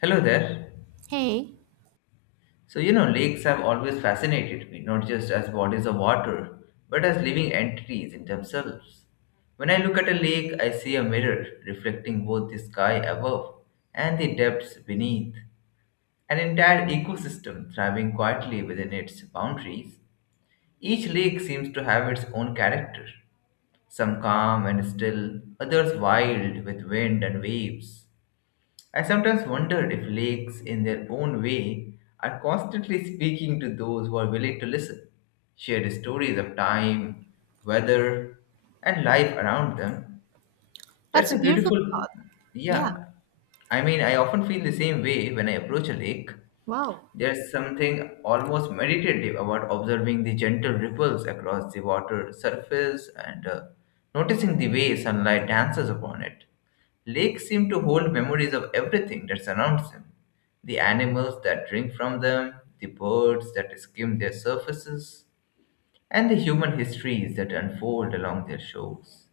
Hello there. Hey, So, you know, lakes have always fascinated me, not just as bodies of water, but as living entities in themselves. When I look at a lake, I see a mirror reflecting both the sky above and the depths beneath, an entire ecosystem thriving quietly within its boundaries. Each lake seems to have its own character, some calm and still, others wild with wind and waves. I sometimes wondered if lakes, in their own way, are constantly speaking to those who are willing to listen, shared stories of time, weather, and life around them. That's that's a a beautiful beautiful, thought. Yeah, yeah. I mean, I often feel the same way when I approach a lake. wow. There's something almost meditative about observing the gentle ripples across the water surface and noticing the way sunlight dances upon it. Lakes seem to hold memories of everything that surrounds them, the animals that drink from them, the birds that skim their surfaces, and the human histories that unfold along their shores.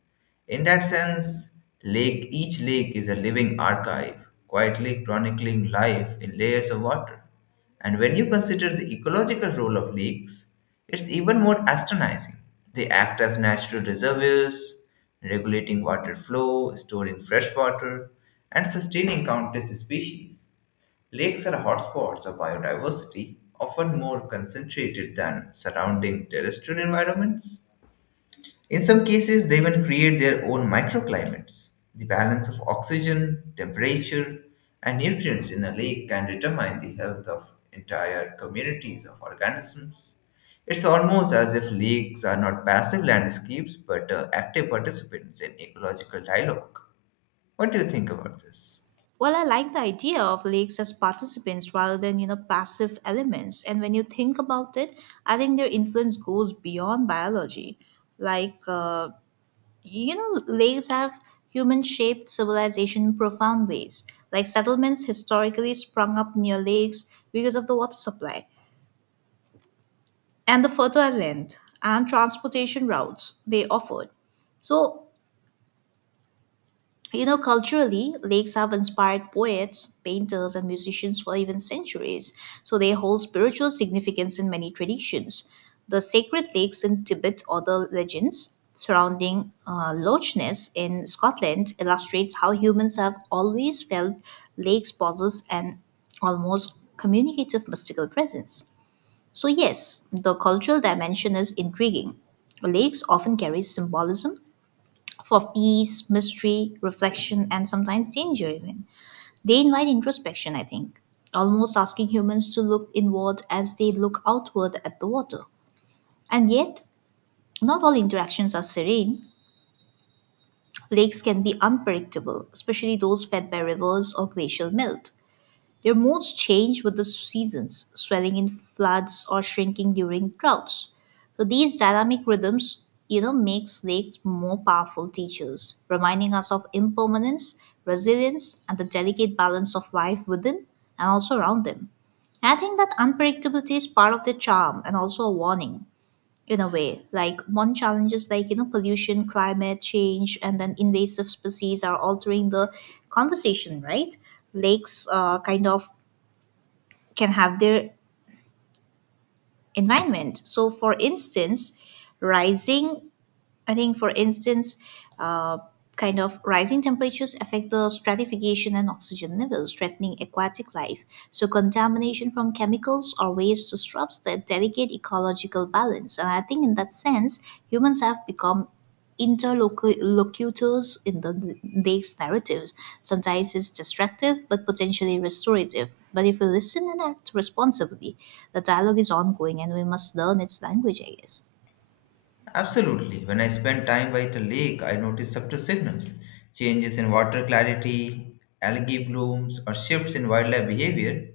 In that sense, each lake is a living archive, quietly chronicling life in layers of water. And when you consider the ecological role of lakes, it's even more astonishing. They act as natural reservoirs, regulating water flow, storing fresh water, and sustaining countless species. Lakes are hotspots of biodiversity, often more concentrated than surrounding terrestrial environments. In some cases, they even create their own microclimates. The balance of oxygen, temperature, and nutrients in a lake can determine the health of entire communities of organisms. It's almost as if lakes are not passive landscapes but active participants in ecological dialogue. What do you think about this? Well, I like the idea of leagues as participants rather than, passive elements. And when you think about it, I think their influence goes beyond biology. Like, leagues have human shaped civilization in profound ways. Like, settlements historically sprung up near lakes because of the water supply and the fertile land and transportation routes they offered. So, culturally, lakes have inspired poets, painters, and musicians for even centuries, so they hold spiritual significance in many traditions. The sacred lakes in Tibet or the legends surrounding Loch Ness in Scotland illustrates how humans have always felt lakes possess an almost communicative mystical presence. So yes, the cultural dimension is intriguing. Lakes often carry symbolism for peace, mystery, reflection, and sometimes danger, even. They invite introspection, I think, almost asking humans to look inward as they look outward at the water. And yet, not all interactions are serene. Lakes can be unpredictable, especially those fed by rivers or glacial melt. Their moods change with the seasons, swelling in floods or shrinking during droughts. So these dynamic rhythms, makes lakes more powerful teachers, reminding us of impermanence, resilience, and the delicate balance of life within and also around them. I think that unpredictability is part of their charm and also a warning in a way. Like modern challenges like, pollution, climate change, and then invasive species are altering the conversation, right? Lakes kind of can have their environment. So, for instance, rising I think, for instance, uh, kind of rising temperatures affect the stratification and oxygen levels, threatening aquatic life. So, contamination from chemicals or waste disrupts the delicate ecological balance. And I think, in that sense, humans have become interlocutors in the lake's narratives. Sometimes it's destructive, but potentially restorative. But if we listen and act responsibly, the dialogue is ongoing and we must learn its language, I guess. Absolutely. When I spend time by the lake, I notice subtle signals, changes in water clarity, algae blooms, or shifts in wildlife behavior.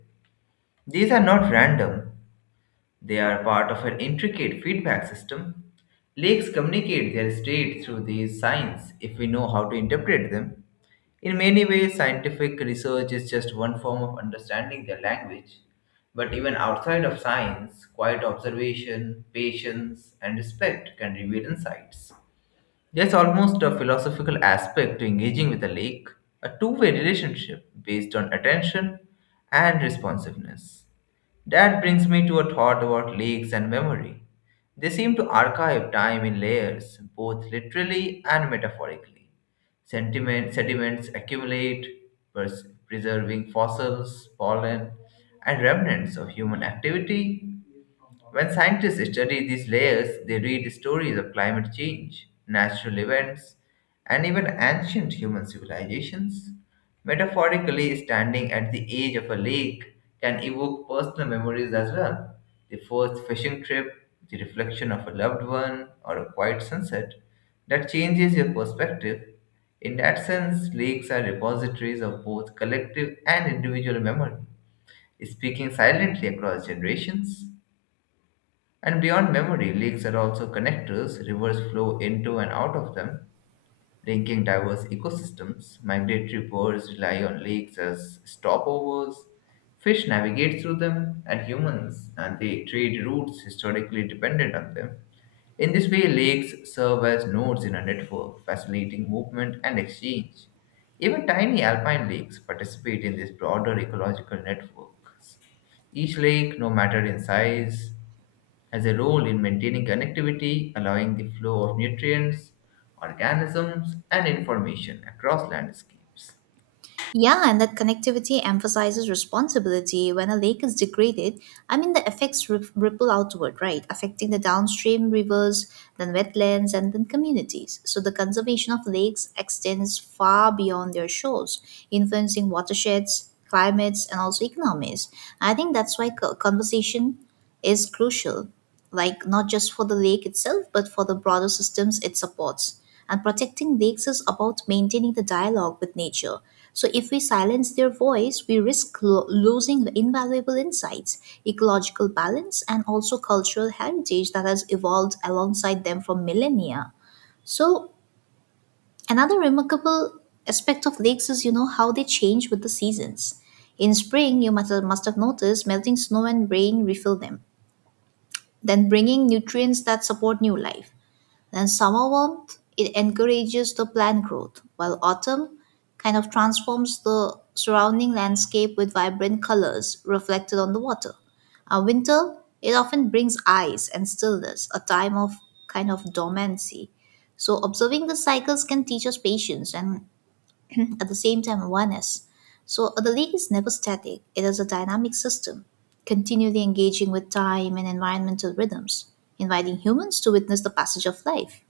These are not random, they are part of an intricate feedback system. Lakes communicate their state through these signs if we know how to interpret them. In many ways, scientific research is just one form of understanding their language. But even outside of science, quiet observation, patience, and respect can reveal insights. There's almost a philosophical aspect to engaging with a lake, a two-way relationship based on attention and responsiveness. That brings me to a thought about lakes and memory. They seem to archive time in layers, both literally and metaphorically. Sediments accumulate, preserving fossils, pollen, and remnants of human activity. When scientists study these layers, they read stories of climate change, natural events, and even ancient human civilizations. Metaphorically, standing at the edge of a lake can evoke personal memories as well. The first fishing trip, the reflection of a loved one, or a quiet sunset that changes your perspective. In that sense, lakes are repositories of both collective and individual memory, speaking silently across generations. And beyond memory, lakes are also connectors. Rivers flow into and out of them, linking diverse ecosystems. Migratory birds rely on lakes as stopovers. Fish navigate through them, and humans and they trade routes historically dependent on them. In this way, lakes serve as nodes in a network, facilitating movement and exchange. Even tiny alpine lakes participate in this broader ecological networks. Each lake, no matter in size, has a role in maintaining connectivity, allowing the flow of nutrients, organisms, and information across landscapes. Yeah, and that connectivity emphasizes responsibility. When a lake is degraded, I mean, the effects ripple outward, right? Affecting the downstream rivers, then wetlands, and then communities. So the conservation of lakes extends far beyond their shores, influencing watersheds, climates, and also economies. I think that's why conversation is crucial, like not just for the lake itself, but for the broader systems it supports. And protecting lakes is about maintaining the dialogue with nature. So, if we silence their voice, we risk losing the invaluable insights, ecological balance, and also cultural heritage that has evolved alongside them for millennia. So, another remarkable aspect of lakes is, how they change with the seasons. In spring, you must have noticed melting snow and rain refill them, then bringing nutrients that support new life. Then summer warmth, it encourages the plant growth, while autumn kind of transforms the surrounding landscape with vibrant colors reflected on the water. Winter, it often brings ice and stillness, a time of kind of dormancy. So observing the cycles can teach us patience and at the same time awareness. So the league is never static, it is a dynamic system, continually engaging with time and environmental rhythms, inviting humans to witness the passage of life.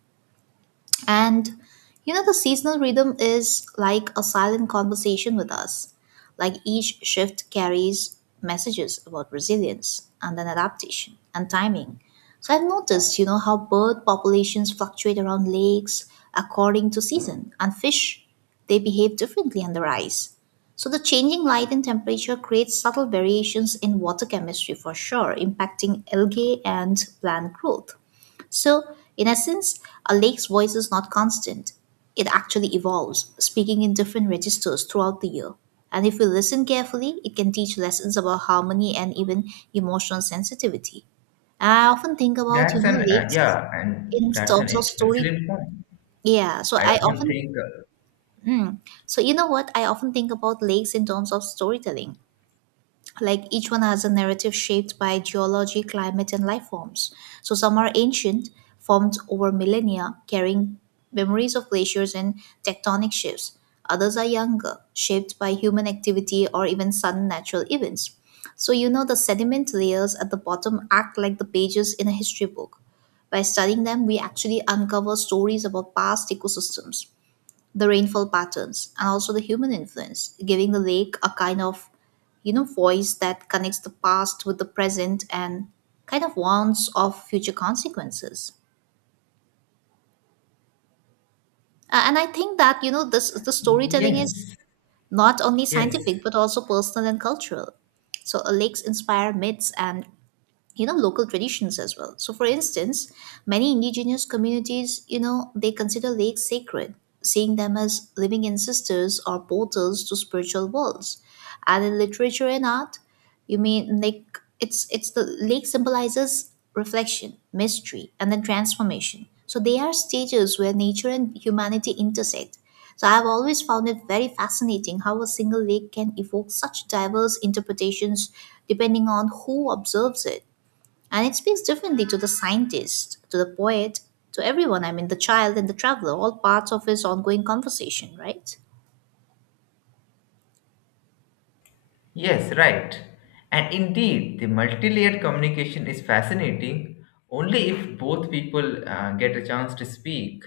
And, the seasonal rhythm is like a silent conversation with us. Like each shift carries messages about resilience and then adaptation and timing. So I've noticed, how bird populations fluctuate around lakes according to season, and fish, they behave differently under ice. So the changing light and temperature creates subtle variations in water chemistry for sure, impacting algae and plant growth. So, in essence, a lake's voice is not constant. It actually evolves, speaking in different registers throughout the year. And if we listen carefully, it can teach lessons about harmony and even emotional sensitivity. I often think about, you That's know, an lakes yeah, and in that's an terms of int- story. Excellent point. Yeah, I often think, mm, so you know what? I often think about lakes in terms of storytelling, like each one has a narrative shaped by geology, climate, and life forms. So some are ancient, formed over millennia, carrying memories of glaciers and tectonic shifts. Others are younger, shaped by human activity or even sudden natural events. So, you know, the sediment layers at the bottom act like the pages in a history book. By studying them, we actually uncover stories about past ecosystems, the rainfall patterns, and also the human influence, giving the lake a kind of, voice that connects the past with the present and kind of warns of future consequences. And I think that, this the storytelling is yes, not only yes. scientific but also personal and cultural. So lakes inspire myths and local traditions as well. So, for instance, many indigenous communities, they consider lakes sacred, seeing them as living ancestors or portals to spiritual worlds. And in literature and art, you mean, like, it's the lake symbolizes reflection, mystery, and then transformation. So they are stages where nature and humanity intersect. So I've always found it very fascinating how a single lake can evoke such diverse interpretations depending on who observes it, and it speaks differently to the scientist, to the poet, to everyone. I mean, the child and the traveler, all parts of his ongoing conversation, right? Yes, right. And indeed, the multi-layered communication is fascinating only if both people get a chance to speak.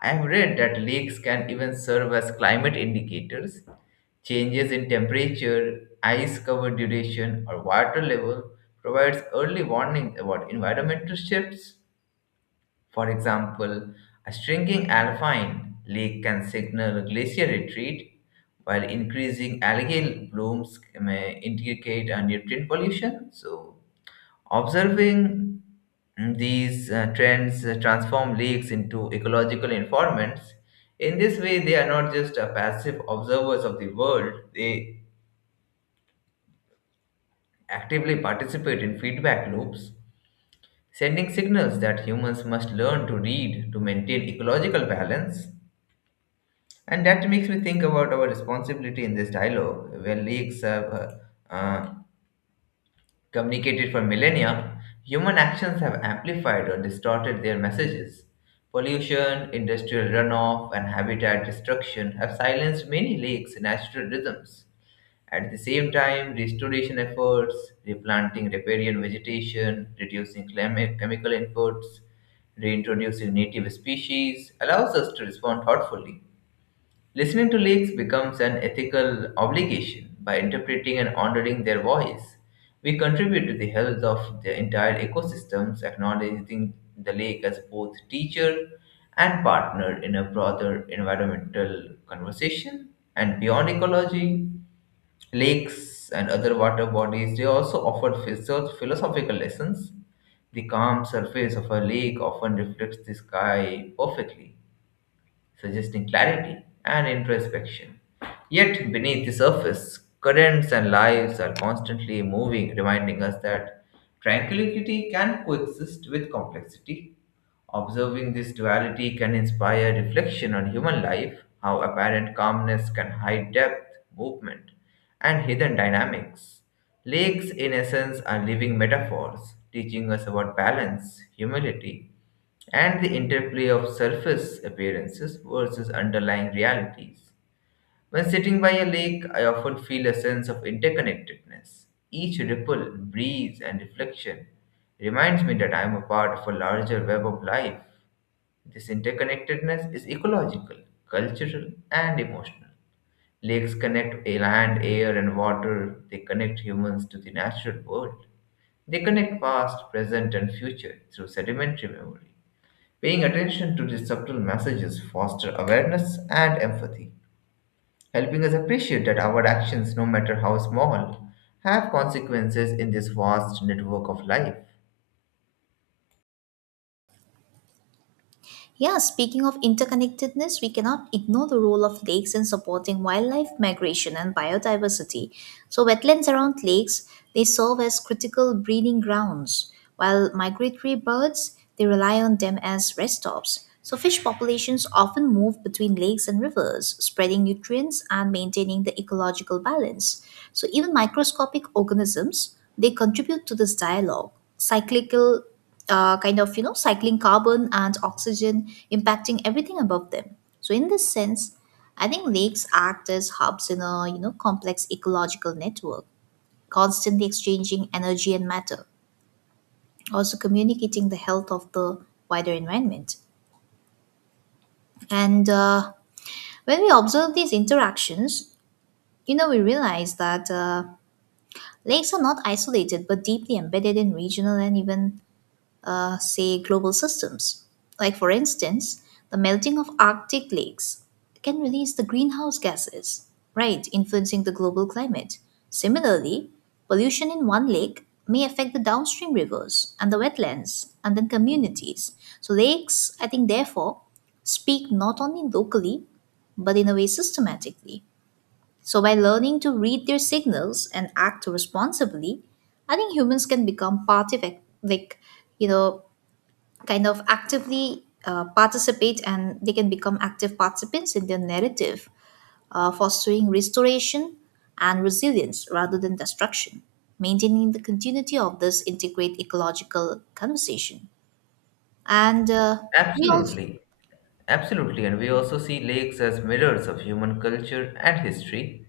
I have read that lakes can even serve as climate indicators. Changes in temperature, ice cover duration, or water level provides early warning about environmental shifts. For example, a shrinking alpine lake can signal a glacier retreat, while increasing algal blooms may indicate a nutrient pollution. So, observing these trends transform lakes into ecological informants. In this way, they are not just passive observers of the world, they actively participate in feedback loops, sending signals that humans must learn to read to maintain ecological balance. And that makes me think about our responsibility in this dialogue. Where leaks have uh, uh, communicated for millennia, human actions have amplified or distorted their messages. Pollution, industrial runoff, and habitat destruction have silenced many lakes' natural rhythms. At the same time, restoration efforts, replanting riparian vegetation, reducing climate chemical inputs, reintroducing native species allows us to respond thoughtfully. Listening to leaks becomes an ethical obligation. By interpreting and honoring their voice, we contribute to the health of the entire ecosystems, acknowledging the lake as both teacher and partner in a broader environmental conversation. And beyond ecology, lakes and other water bodies they also offer philosophical lessons. The calm surface of a lake often reflects the sky perfectly suggesting clarity and introspection. Yet, beneath the surface, currents and lives are constantly moving, reminding us that tranquility can coexist with complexity. Observing this duality can inspire reflection on human life, how apparent calmness can hide depth, movement, and hidden dynamics. Lakes, in essence, are living metaphors, teaching us about balance, humility, and the interplay of surface appearances versus underlying realities. When sitting by a lake, I often feel a sense of interconnectedness. Each ripple, breeze, and reflection reminds me that I am a part of a larger web of life. This interconnectedness is ecological, cultural, and emotional. Lakes connect land, air, and water. They connect humans to the natural world. They connect past, present, and future through sedimentary memory. Paying attention to these subtle messages foster awareness and empathy, helping us appreciate that our actions, no matter how small, have consequences in this vast network of life. Yeah, speaking of interconnectedness, we cannot ignore the role of lakes in supporting wildlife migration and biodiversity. So, wetlands around lakes, they serve as critical breeding grounds, while migratory birds, they rely on them as rest stops. So, fish populations often move between lakes and rivers, spreading nutrients and maintaining the ecological balance. So, even microscopic organisms, they contribute to this dialogue. Cyclical kind of you know cycling carbon and oxygen, impacting everything above them. So in this sense, I think lakes act as hubs in a, complex ecological network, constantly exchanging energy and matter, also communicating the health of the wider environment. And when we observe these interactions, we realize that lakes are not isolated but deeply embedded in regional and even say, global systems. Like, for instance, the melting of Arctic lakes can release the greenhouse gases, right, influencing the global climate. Similarly, pollution in one lake may affect the downstream rivers and the wetlands and then communities. So, lakes, I think, therefore, speak not only locally but in a way systematically. So, by learning to read their signals and act responsibly, I think humans can become part of, like, you know, kind of actively participate and they can become active participants in their narrative, fostering restoration and resilience rather than destruction, maintaining the continuity of this integrate ecological conversation. And we also. Absolutely. Absolutely. And we also see lakes as mirrors of human culture and history.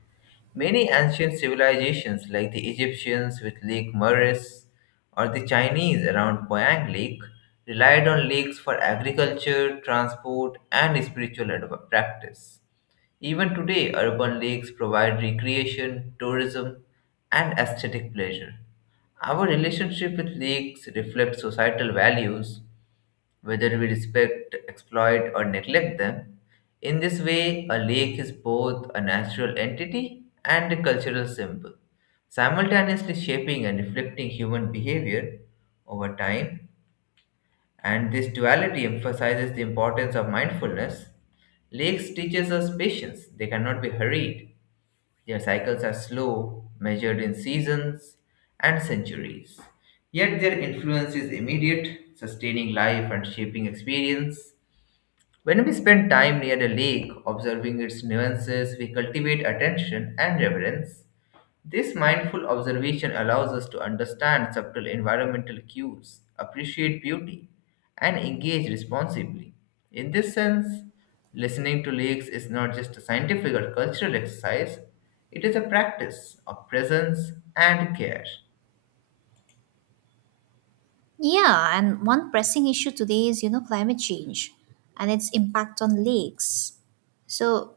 Many ancient civilizations, like the Egyptians with Lake Moeris or the Chinese around Poyang Lake, relied on lakes for agriculture, transport, and spiritual practice. Even today, urban lakes provide recreation, tourism, and aesthetic pleasure. Our relationship with lakes reflects societal values, whether we respect, exploit, or neglect them. In this way, a lake is both a natural entity and a cultural symbol, simultaneously shaping and reflecting human behavior over time. And this duality emphasizes the importance of mindfulness. Lakes teaches us patience. They cannot be hurried. Their cycles are slow, measured in seasons and centuries. Yet their influence is immediate, sustaining life and shaping experience. When we spend time near a lake, observing its nuances, we cultivate attention and reverence. This mindful observation allows us to understand subtle environmental cues, appreciate beauty, and engage responsibly. In this sense, listening to lakes is not just a scientific or cultural exercise, it is a practice of presence and care. Yeah, and one pressing issue today is, climate change and its impact on lakes. So,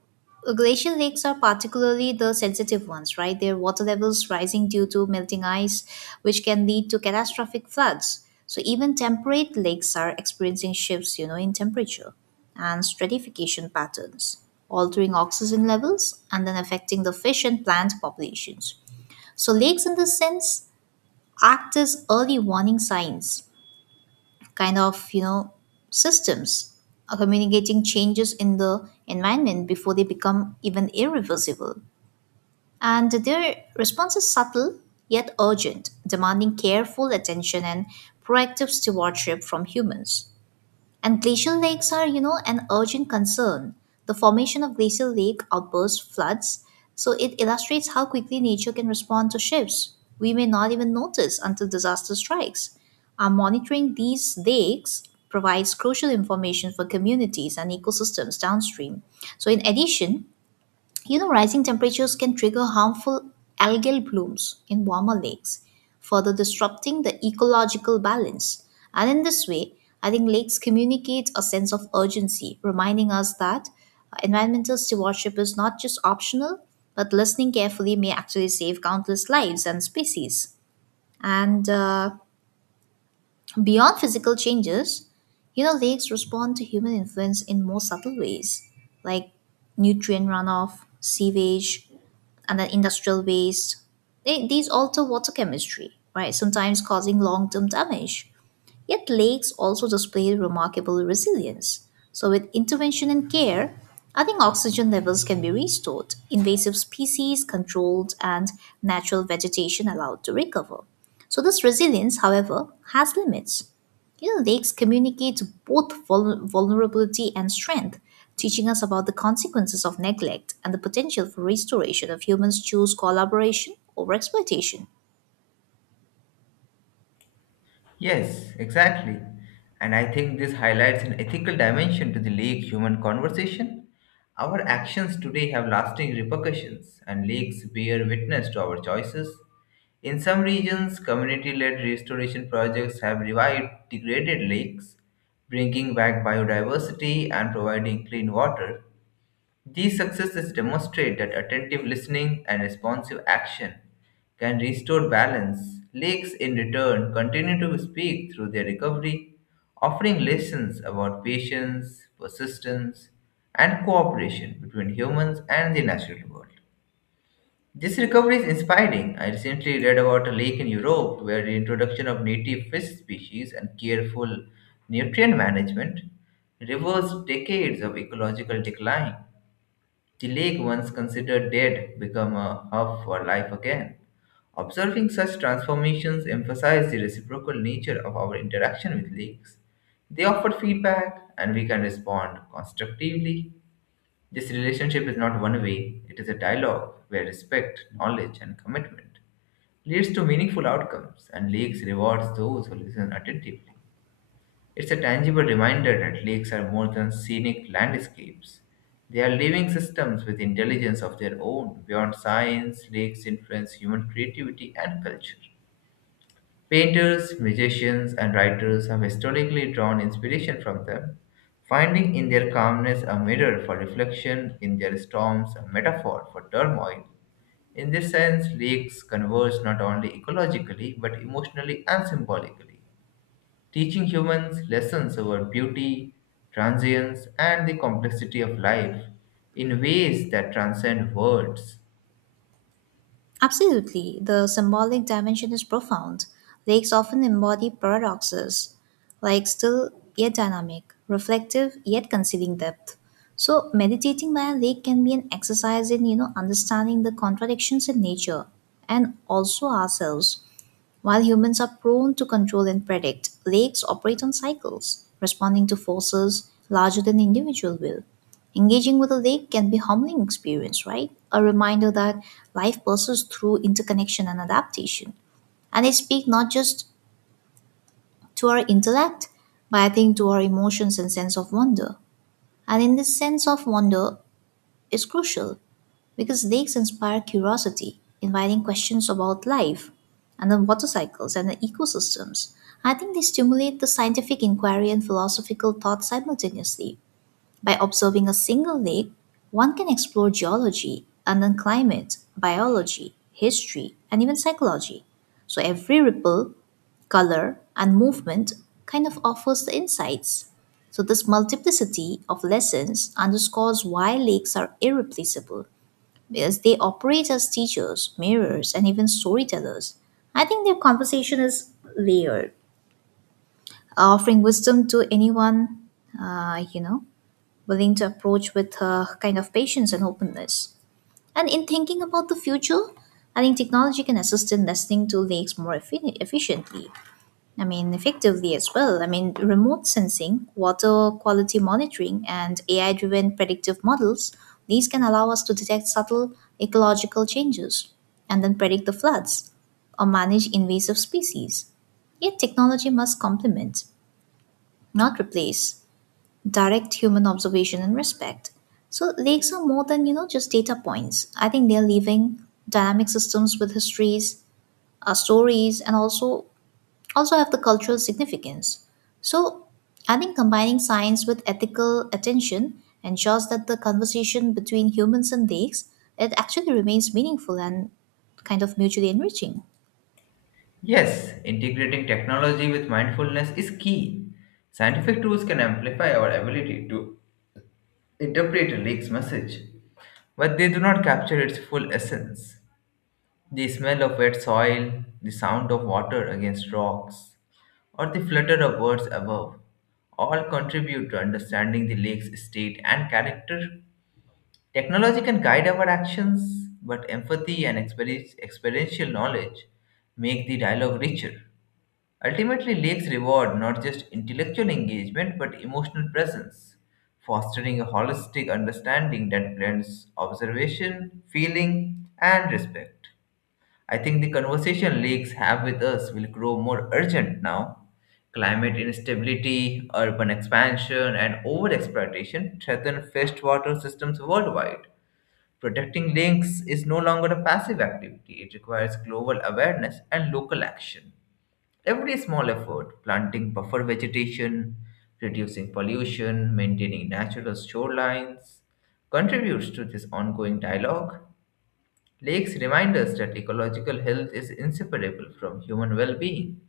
glacial lakes are particularly the sensitive ones, right? Their water levels rising due to melting ice, which can lead to catastrophic floods. So, even temperate lakes are experiencing shifts, in temperature and stratification patterns, altering oxygen levels and then affecting the fish and plant populations. So, lakes, in this sense, act as early warning signs, kind of, systems, are communicating changes in the environment before they become even irreversible. And their response is subtle yet urgent, demanding careful attention and proactive stewardship from humans. And glacial lakes are, an urgent concern. The formation of glacial lake outbursts floods, so it illustrates how quickly nature can respond to shifts. We may not even notice until disaster strikes. Our monitoring these lakes provides crucial information for communities and ecosystems downstream. So in addition, rising temperatures can trigger harmful algal blooms in warmer lakes, further disrupting the ecological balance. And in this way, I think lakes communicate a sense of urgency, reminding us that environmental stewardship is not just optional, but listening carefully may actually save countless lives and species. And beyond physical changes, lakes respond to human influence in more subtle ways, like nutrient runoff, sewage, and then industrial waste. They, these alter water chemistry, right? Sometimes causing long term damage. Yet lakes also display remarkable resilience. So, with intervention and care, I think oxygen levels can be restored, invasive species controlled, and natural vegetation allowed to recover. So, this resilience, however, has limits. You know, lakes communicate both vulnerability and strength, teaching us about the consequences of neglect and the potential for restoration if humans choose collaboration over exploitation. Yes, exactly. And I think this highlights an ethical dimension to the lake human conversation. Our actions today have lasting repercussions, and lakes bear witness to our choices. In some regions, community led restoration projects have revived degraded lakes, bringing back biodiversity and providing clean water. These successes demonstrate that attentive listening and responsive action can restore balance. Lakes, in return, continue to speak through their recovery, offering lessons about patience, persistence, and cooperation between humans and the natural world. This recovery is inspiring. I recently read about a lake in Europe where the introduction of native fish species and careful nutrient management reversed decades of ecological decline. The lake, once considered dead, became a hub for life again. Observing such transformations emphasizes the reciprocal nature of our interaction with lakes. They offer feedback, and we can respond constructively. This relationship is not one way, it is a dialogue where respect, knowledge, and commitment leads to meaningful outcomes, and lakes rewards those who listen attentively. It's a tangible reminder that lakes are more than scenic landscapes. They are living systems with intelligence of their own. Beyond science, lakes influence human creativity and culture. Painters, musicians, and writers have historically drawn inspiration from them, finding in their calmness a mirror for reflection, in their storms a metaphor for turmoil. In this sense, lakes converge not only ecologically but emotionally and symbolically, teaching humans lessons about beauty, transience, and the complexity of life in ways that transcend words. Absolutely, the symbolic dimension is profound. Lakes often embody paradoxes, like still yet dynamic, reflective yet concealing depth. So meditating by a lake can be an exercise in understanding the contradictions in nature and also ourselves. While humans are prone to control and predict, lakes operate on cycles, responding to forces larger than individual will. Engaging with a lake can be a humbling experience, right? A reminder that life passes through interconnection and adaptation. And it speaks not just to our intellect, but I think to our emotions and sense of wonder. And in this sense of wonder is crucial because lakes inspire curiosity, inviting questions about life and the water cycles and the ecosystems. I think they stimulate the scientific inquiry and philosophical thought simultaneously. By observing a single lake, one can explore geology and then climate, biology, history, and even psychology. So every ripple, color, and movement kind of offers the insights. So, this multiplicity of lessons underscores why lakes are irreplaceable because they operate as teachers, mirrors, and even storytellers. I think their conversation is layered, offering wisdom to anyone, uh, you know, willing to approach with a kind of patience and openness. And in thinking about the future, I think technology can assist in listening to lakes more efficiently, I mean, effectively as well. I mean, remote sensing, water quality monitoring, and AI driven predictive models, these can allow us to detect subtle ecological changes and then predict the floods or manage invasive species. Yet, technology must complement, not replace, direct human observation and respect. So, lakes are more than, you know, just data points. I think they're living dynamic systems with histories, stories, and also have the cultural significance. So, I think combining science with ethical attention ensures that the conversation between humans and lakes it actually remains meaningful and kind of mutually enriching. Yes, integrating technology with mindfulness is key. Scientific tools can amplify our ability to interpret a lake's message, but they do not capture its full essence. The smell of wet soil, the sound of water against rocks, or the flutter of birds above all contribute to understanding the lake's state and character. Technology can guide our actions, but empathy and experiential knowledge make the dialogue richer. Ultimately, lakes reward not just intellectual engagement but emotional presence, fostering a holistic understanding that blends observation, feeling, and respect. I think the conversation lakes have with us will grow more urgent now. Climate instability, urban expansion, and overexploitation threaten freshwater systems worldwide. Protecting links is no longer a passive activity, it requires global awareness and local action. Every small effort, planting buffer vegetation, reducing pollution, maintaining natural shorelines, contributes to this ongoing dialogue. Lakes remind us that ecological health is inseparable from human well being.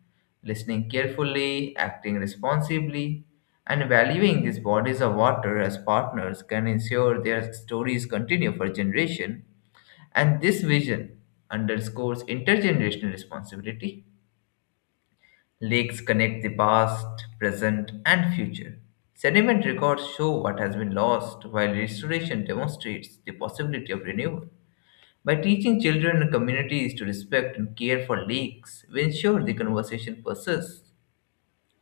Listening carefully, acting responsibly, and valuing these bodies of water as partners can ensure their stories continue for generations. And this vision underscores intergenerational responsibility. Lakes connect the past, present, and future. Sediment records show what has been lost, while restoration demonstrates the possibility of renewal. By teaching children and communities to respect and care for lakes, we ensure the conversation persists.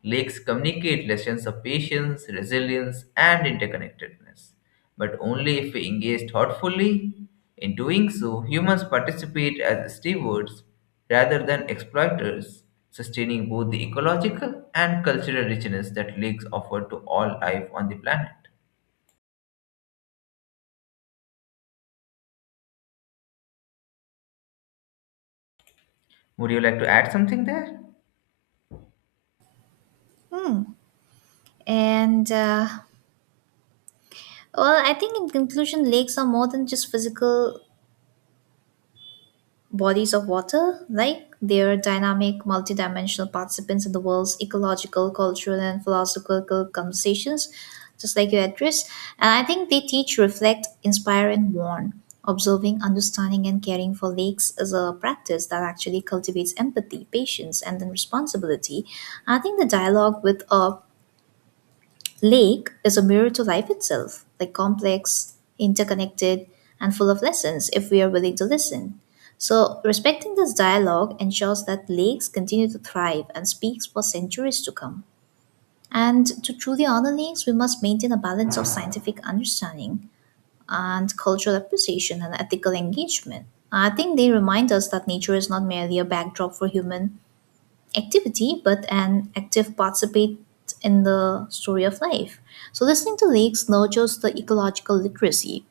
Lakes communicate lessons of patience, resilience, and interconnectedness, but only if we engage thoughtfully. In doing so, humans participate as stewards rather than exploiters, sustaining both the ecological and cultural richness that lakes offer to all life on the planet. Would you like to add something there? Hmm. And Well, I think in conclusion, lakes are more than just physical bodies of water, like they're dynamic, multidimensional participants in the world's ecological, cultural, and philosophical conversations, just like your address. And I think they teach, reflect, inspire, and warn. Observing, understanding, and caring for lakes is a practice that actually cultivates empathy, patience, and then responsibility. I think the dialogue with a lake is a mirror to life itself, like complex, interconnected, and full of lessons if we are willing to listen. So, respecting this dialogue ensures that lakes continue to thrive and speaks for centuries to come. And to truly honor lakes, we must maintain a balance of scientific understanding and cultural appreciation and ethical engagement. I think they remind us that nature is not merely a backdrop for human activity but an active participate in the story of life. So listening to leaks nurtures the ecological literacy,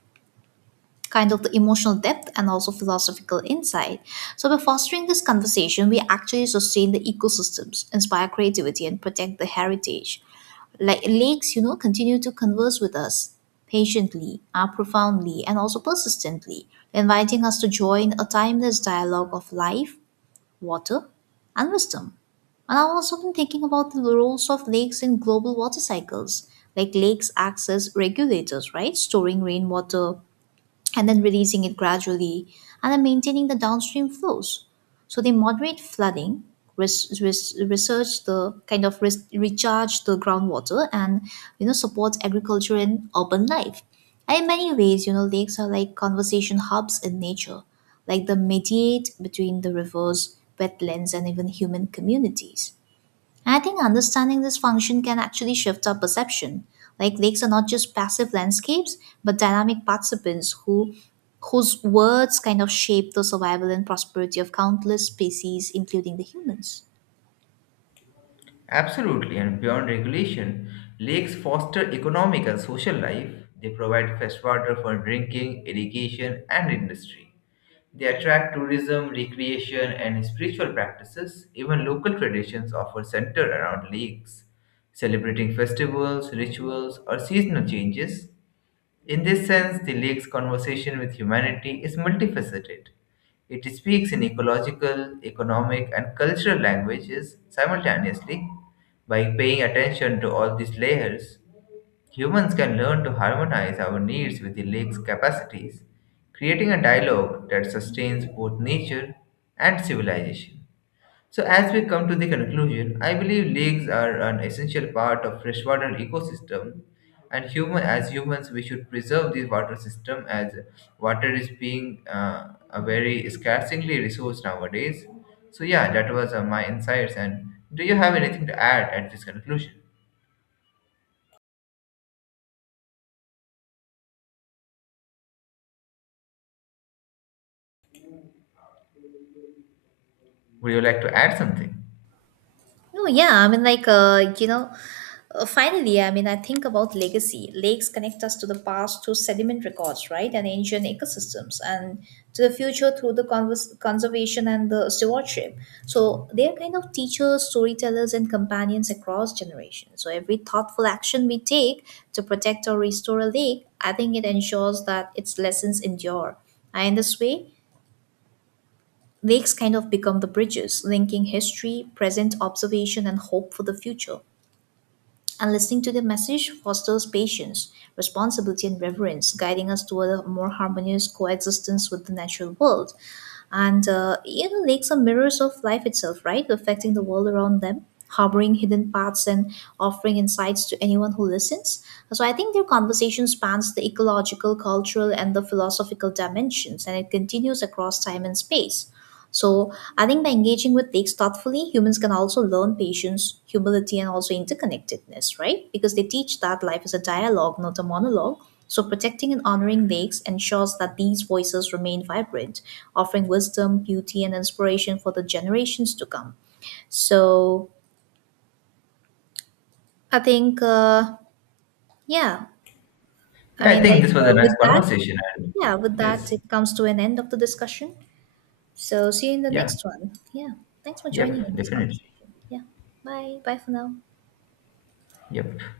kind of the emotional depth and also philosophical insight. So by fostering this conversation, we actually sustain the ecosystems, inspire creativity, and protect the heritage. Like lakes, you know, continue to converse with us patiently, profoundly, and also persistently, inviting us to join a timeless dialogue of life water, and wisdom. And I have also been thinking about the roles of lakes in global water cycles, like lakes acts as regulators, right? Storing rainwater, and then releasing it gradually and then maintaining the downstream flows. So they moderate flooding, research the kind of recharge the groundwater and you know support agriculture and urban life. And in many ways, you know, lakes are like conversation hubs in nature, like they mediate between the rivers, wetlands, and even human communities. I think understanding this function can actually shift our perception. Like lakes are not just passive landscapes, but dynamic participants whose words kind of shape the survival and prosperity of countless species, including the humans. Absolutely, and beyond regulation, lakes foster economic and social life. They provide fresh water for drinking, irrigation, and industry. They attract tourism, recreation, and spiritual practices. Even local traditions offer center around lakes, celebrating festivals, rituals, or seasonal changes. In this sense, the lake's conversation with humanity is multifaceted. It speaks in ecological, economic, and cultural languages simultaneously. By paying attention to all these layers, humans can learn to harmonize our needs with the lake's capacities, creating a dialogue that sustains both nature and civilization. So, as we come to the conclusion, I believe lakes are an essential part of freshwater ecosystem, and human as humans, we should preserve this water system as water is being a very scarcely resource nowadays. So, yeah, that was my insights. And do you have anything to add at this conclusion? Would you like to add something? No, yeah, I mean, like, finally, I mean, I think about legacy. Lakes connect us to the past through sediment records, right, and ancient ecosystems, and to the future through the conservation and the stewardship. So they are kind of teachers, storytellers, and companions across generations. So every thoughtful action we take to protect or restore a lake, I think it ensures that its lessons endure. And in this way, lakes kind of become the bridges linking history, present observation, and hope for the future. And listening to the message fosters patience, responsibility, and reverence, guiding us toward a more harmonious coexistence with the natural world. Lakes are mirrors of life itself, right? Reflecting the world around them, harboring hidden paths, and offering insights to anyone who listens. So I think their conversation spans the ecological, cultural, and the philosophical dimensions, and it continues across time and space. So I think by engaging with takes thoughtfully, humans can also learn patience, humility, and also interconnectedness, right? Because they teach that life is a dialogue, not a monologue. So protecting and honoring lakes ensures that these voices remain vibrant, offering wisdom, beauty, and inspiration for the generations to come. So I think, yeah, I Yeah, I mean, think this was a nice with that, conversation. And yeah, with that, yes, it comes to an end of the discussion. So see you in the yeah, next one. Yeah. Thanks for yep, joining in this definitely, conversation. Yeah. Bye. Bye for now. yep.